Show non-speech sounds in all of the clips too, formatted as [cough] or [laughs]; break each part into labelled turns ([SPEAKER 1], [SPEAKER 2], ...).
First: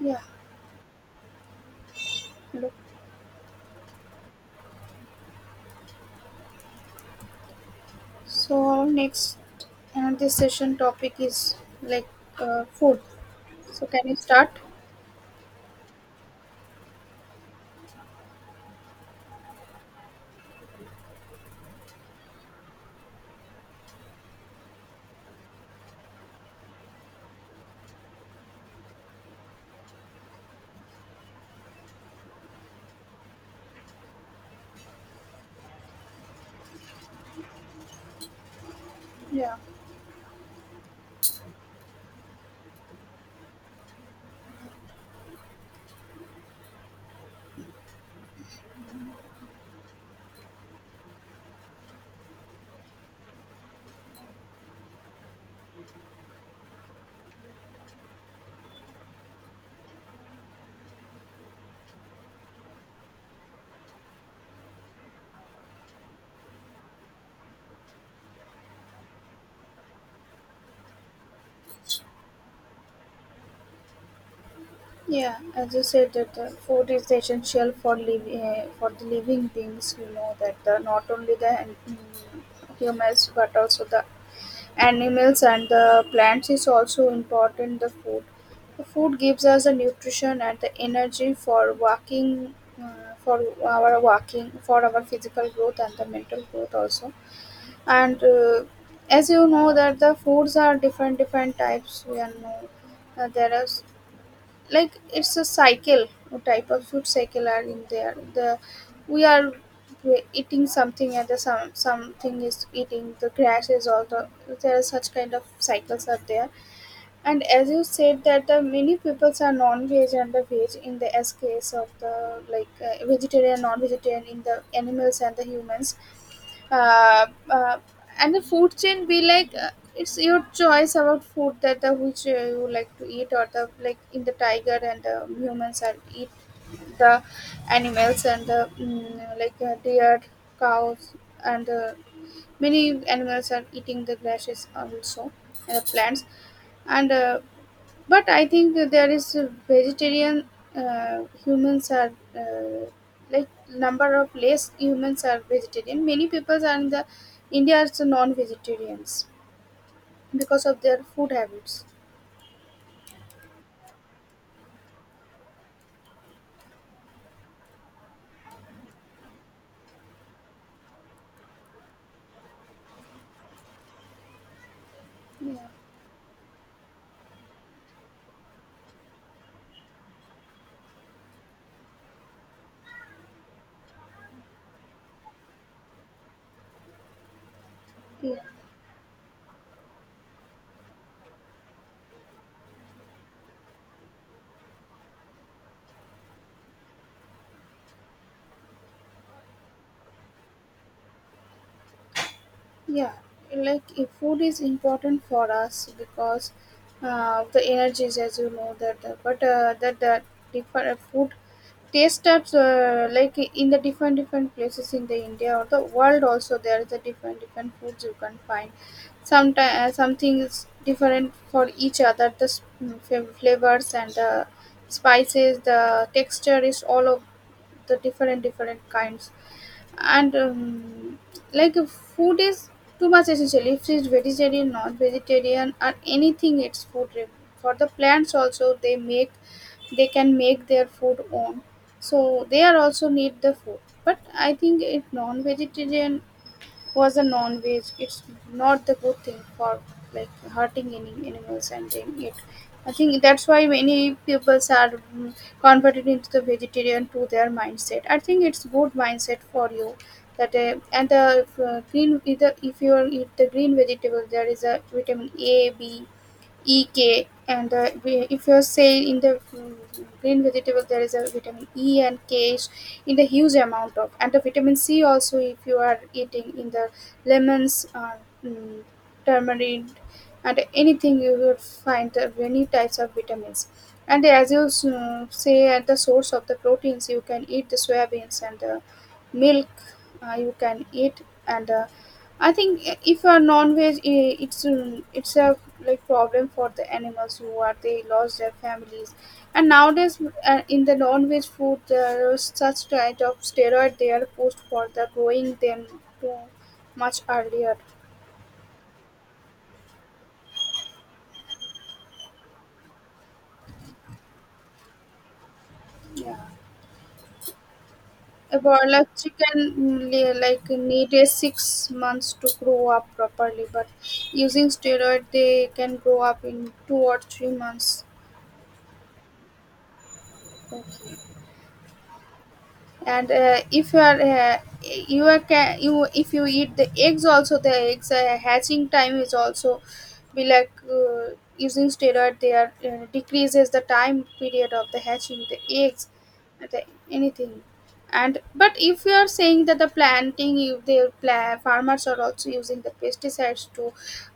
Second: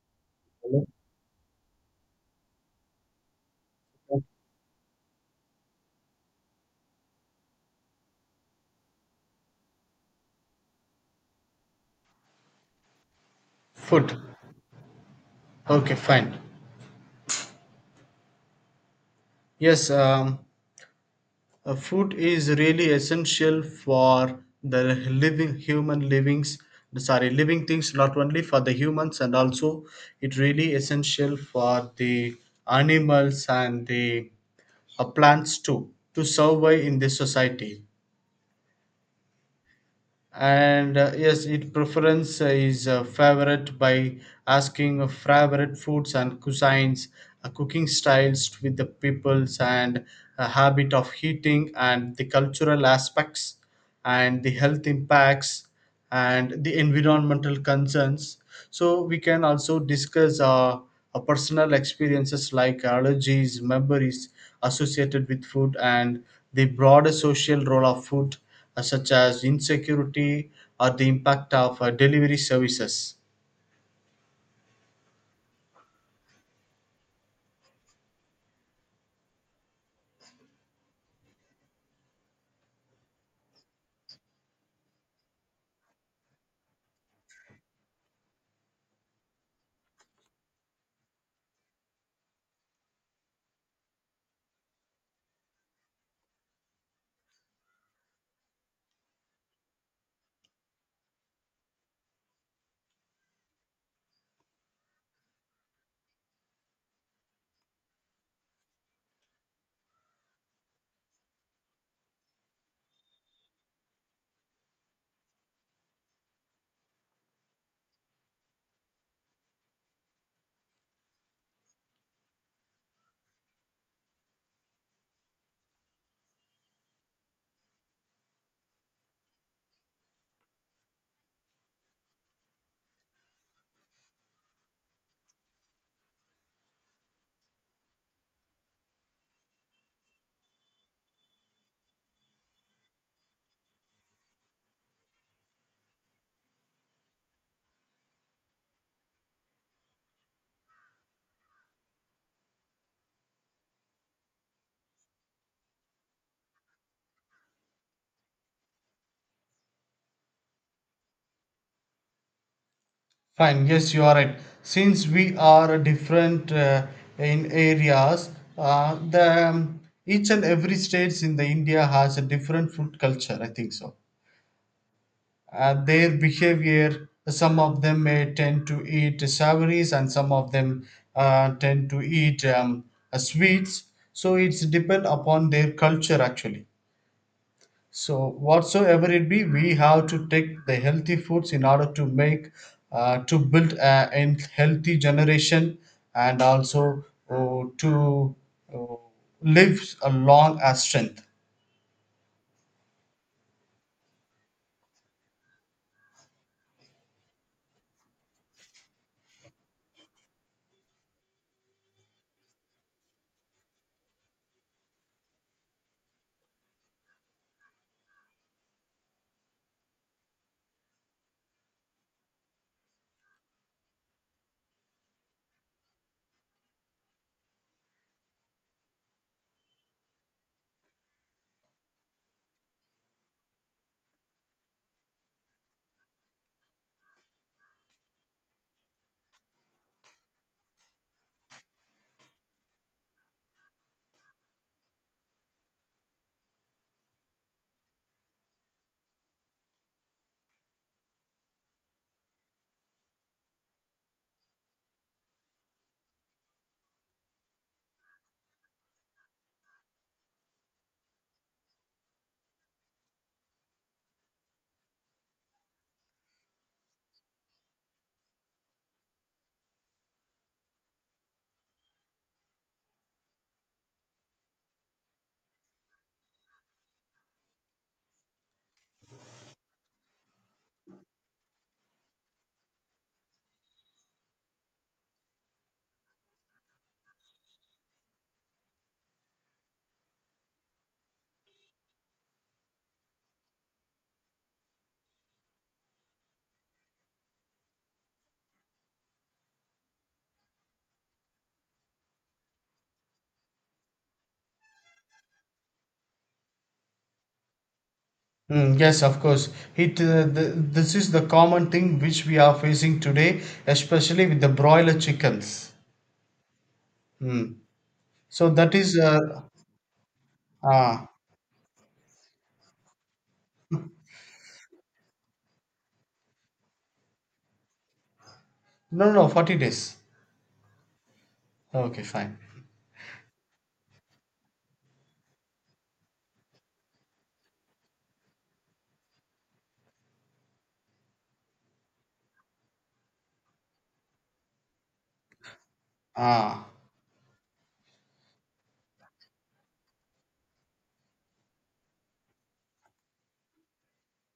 [SPEAKER 1] Yeah, look. So our next and this session topic is like food. So can
[SPEAKER 2] Food.
[SPEAKER 1] you start?
[SPEAKER 2] Okay, fine. Yes, food is really essential for the living human livings. Sorry, living things, not only for the humans, and also it really essential for the animals and the plants too to survive in this society.
[SPEAKER 1] Yeah,
[SPEAKER 2] And yes, it preference is favorite by asking of favorite foods and cuisines, cooking styles with the peoples and a habit of heating and the cultural aspects and the health impacts and the environmental concerns. So we can also discuss personal experiences like allergies, memories associated with food, and the broader social role of food, such as insecurity or the impact of delivery services.
[SPEAKER 1] yeah. As you said that the food is essential for living for the living beings. You know not only the mm, humans but also the animals and the plants is also important the food gives us the nutrition and the energy for walking uh, for our walking for our physical growth and the mental growth also, and as you know that the foods are different different types we are know. There is like it's a cycle, what type of food cycle are in there, the we are eating something and the something is eating, the grass is also there, are such kind of cycles are there. And as you said that the many peoples are non-veg and the veg in the, as case of the like vegetarian non-vegetarian in the animals and the humans. uh, uh, and the food chain be like it's your choice about food that which you like to eat, or the like in the tiger and the humans are eat the animals and the like deer, cows, and many animals are eating the grasses also, and the plants, and but I think that there is a vegetarian humans are like number of less humans are vegetarian. Many people are in the India are so non-vegetarians because of their food habits.
[SPEAKER 2] Fine, yes, you are right. Since we are different in areas, the each and every states in the India has a different food culture. I think so.
[SPEAKER 1] Yeah,
[SPEAKER 2] Their behavior, some of them may tend to eat savories, and some of them tend to eat sweets, so it's depend upon their culture actually. So
[SPEAKER 1] yeah,
[SPEAKER 2] whatsoever it be, we have to take the healthy foods in order to make to build a healthy generation, and also to uh, live a long as strength.
[SPEAKER 1] yeah, like if food is important for us because the energies, as you know, that but that the different food taste types like in the different different places in the india or the world also there is a different different foods you can find. Sometimes something is different for each other, the flavors and the spices, the texture is all of the different different kinds, and like if food is too much essential, if she's vegetarian non vegetarian or anything, for the plants also, they make they can make their food own, so they are also need the food. But I think it non vegetarian was a non-veg, it's not the good thing for like hurting any animals and doing it. I think that's why many peoples are converted into the vegetarian to their mindset. I think it's good mindset for you, that and the green either if you eat the green vegetable there is a vitamin A B ek, and if you say in the green vegetable there is a vitamin e and k is in the huge amount of, and the vitamin c also if you are eating in the lemons, mm, turmeric, and anything you will find the many types of vitamins. And as you say at the source of the proteins, you can eat the soybeans and the milk, you can eat, and I think if you are non-veg, it's a like problem for the animals who are they lost their families. And nowadays in the non-veg food there is such kind of steroid they are pushed for the growing them too much earlier.
[SPEAKER 2] Mm, yes, of course. This is the common thing which we are facing today, especially with the broiler chickens.
[SPEAKER 1] Yeah,
[SPEAKER 2] Mm. So that
[SPEAKER 1] about
[SPEAKER 2] is
[SPEAKER 1] like chicken, like
[SPEAKER 2] ah
[SPEAKER 1] needed 6 months to grow up properly, but using steroid they can grow up in 2 or 3 months.
[SPEAKER 2] No, no, no, 40 days.
[SPEAKER 1] Okay.
[SPEAKER 2] Okay, fine.
[SPEAKER 1] And if you are you are you, if you eat the eggs also, the eggs hatching time is also be like using steroid, they are decreases the time period of the hatching the eggs,
[SPEAKER 2] Ah.
[SPEAKER 1] the, anything. And but if you are saying that the planting, if the farmers are also using the pesticides to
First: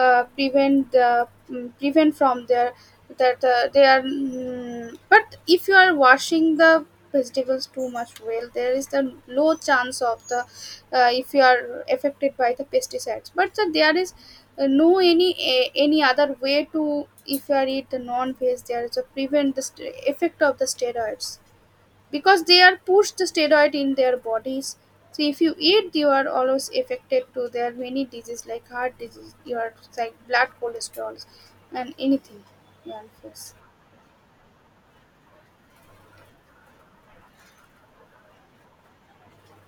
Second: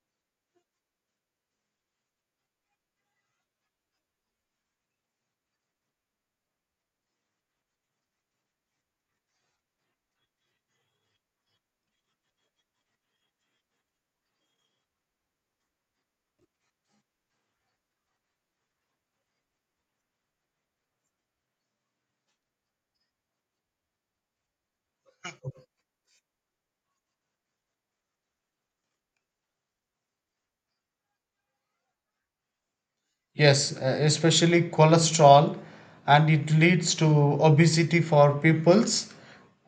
[SPEAKER 1] prevent the, prevent from their, that they are, but if you are washing the vegetables too much well, there is the low chance of the if you are affected by the pesticides. But there is no any a, any other way to if you are eat the non-veg, there is a prevent the effect of the steroids because they are pushed the steroid in their bodies. So if you eat, you are always affected to their many disease like heart disease, your like blood cholesterol and anything. Yeah, of course.
[SPEAKER 2] Yes, especially cholesterol, and it leads to obesity for peoples,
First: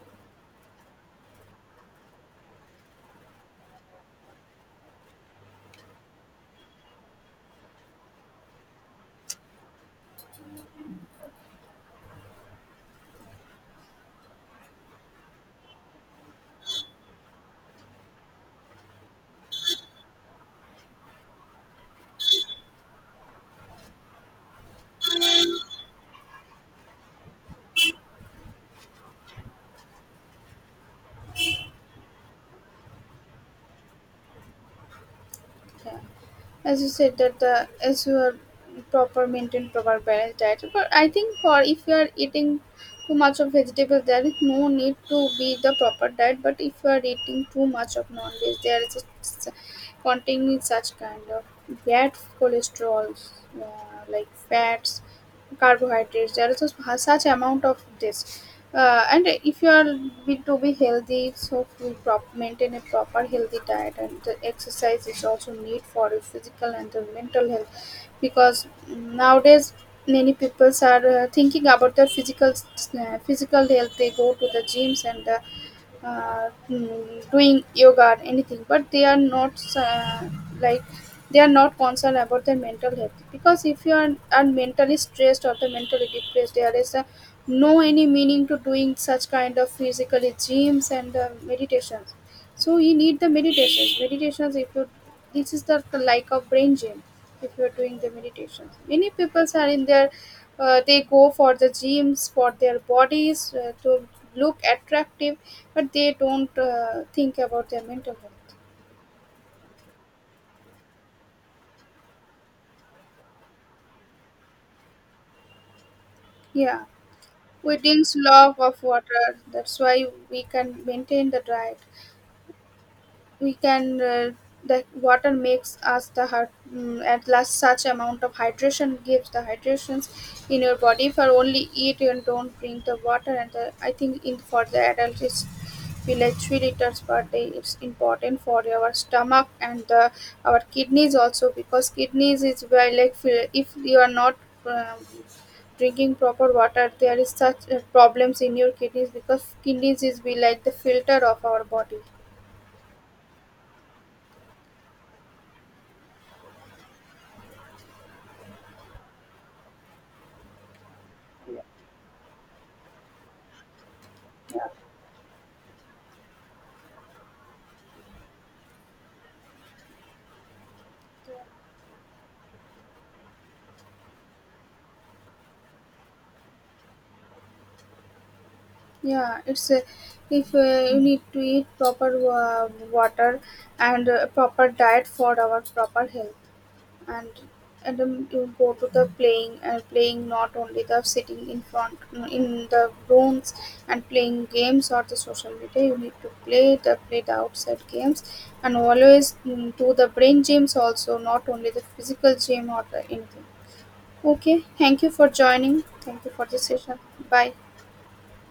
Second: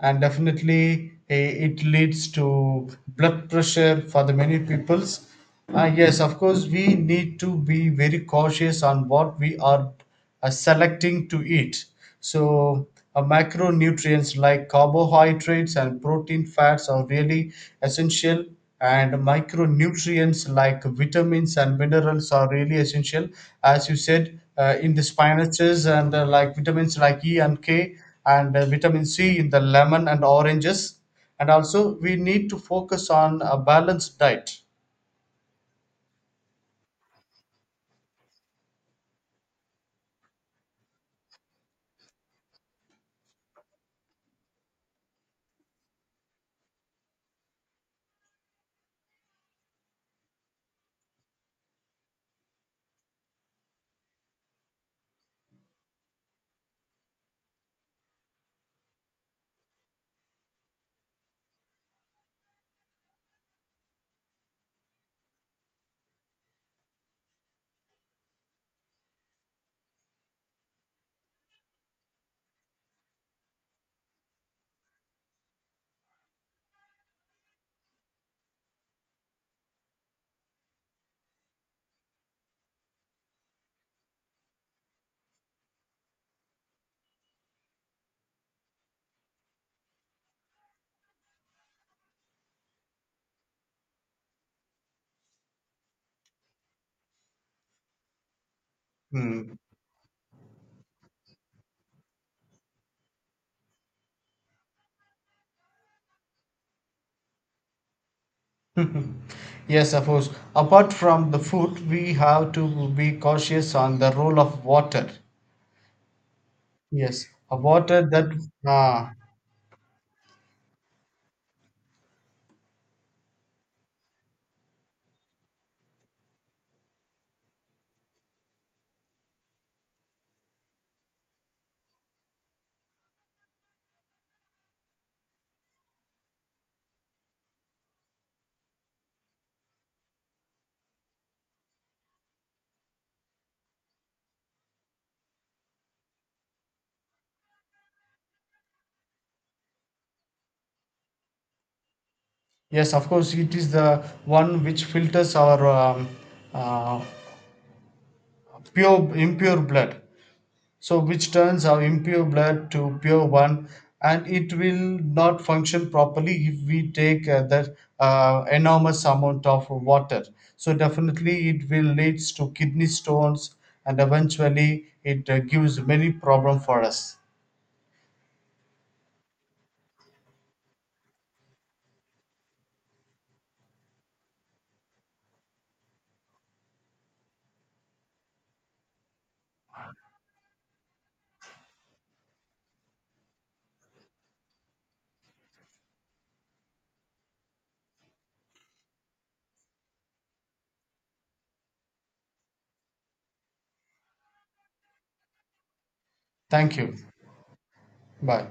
[SPEAKER 2] and definitely it leads to blood pressure for the many peoples. Yes, of course, we need to be very cautious on what we are selecting to eat. So, macronutrients like carbohydrates and protein fats are really essential, and micronutrients like vitamins and minerals are really essential. As you said, in the spinaches and like vitamins like E and K, and vitamin C in the lemon and oranges. And also, we need to focus on a balanced diet.
[SPEAKER 1] Yeah, as you said that the, as you are proper maintain proper balanced diet, but I think for if you are eating too much of vegetables there is no need to be the proper diet, but if you are eating too much of non-veg there is a containing such kind of bad cholesterol, like fats, carbohydrates, there is a, such amount of this, and if you are will to be healthy, so we maintain a proper healthy diet, and the exercise is also need for your physical and the mental health, because nowadays many people are thinking about their physical physical health, they go to the gyms, and doing yoga or anything, but they are not like, they are not concerned about their mental health. Because if you are mentally stressed or the mentally depressed, there is a, no any meaning to doing such kind of physically gyms and meditation. So you need the meditations. Meditations, if you, this is the like of brain gym. If you are doing the meditations, many people
[SPEAKER 2] Hmm.
[SPEAKER 1] are in their they go for the gyms for their bodies to look attractive, but they don't think about their mental health.
[SPEAKER 2] [laughs] Yes, of course. Apart from the food, we have to be cautious on the role of water.
[SPEAKER 1] Yeah,
[SPEAKER 2] Yes, a
[SPEAKER 1] we drink
[SPEAKER 2] water that
[SPEAKER 1] lot of
[SPEAKER 2] uh,
[SPEAKER 1] water. That's why we can maintain the diet. We can, the water makes us the heart, at last such amount of hydration gives the hydrations in your body if you only eat and don't drink the water. And the, I think in for the adult it's be like 3 liters per day, it's important for our stomach, and the our kidneys also, because kidneys is where like if you are not um, drinking proper water there is such problems in your kidneys, because kidneys is be like the filter of our body.
[SPEAKER 2] yes, of course, it is the one which filters our uh, pure impure blood, so which turns our impure blood to pure one, and it will not function properly if we take that enormous amount of water. So definitely it will leads to kidney stones, and eventually it gives many problem for us.
[SPEAKER 1] Yeah, it's if you need to eat proper water and proper diet for our proper health, and you go to the playing and playing, not only the sitting in front in the rooms and playing games or the social media. You need to play the outside games, and always do the brain gyms also, not only the physical gym or the anything. Okay, thank you for joining. Thank you for this
[SPEAKER 2] Thank you.
[SPEAKER 1] session. Bye.
[SPEAKER 2] Bye.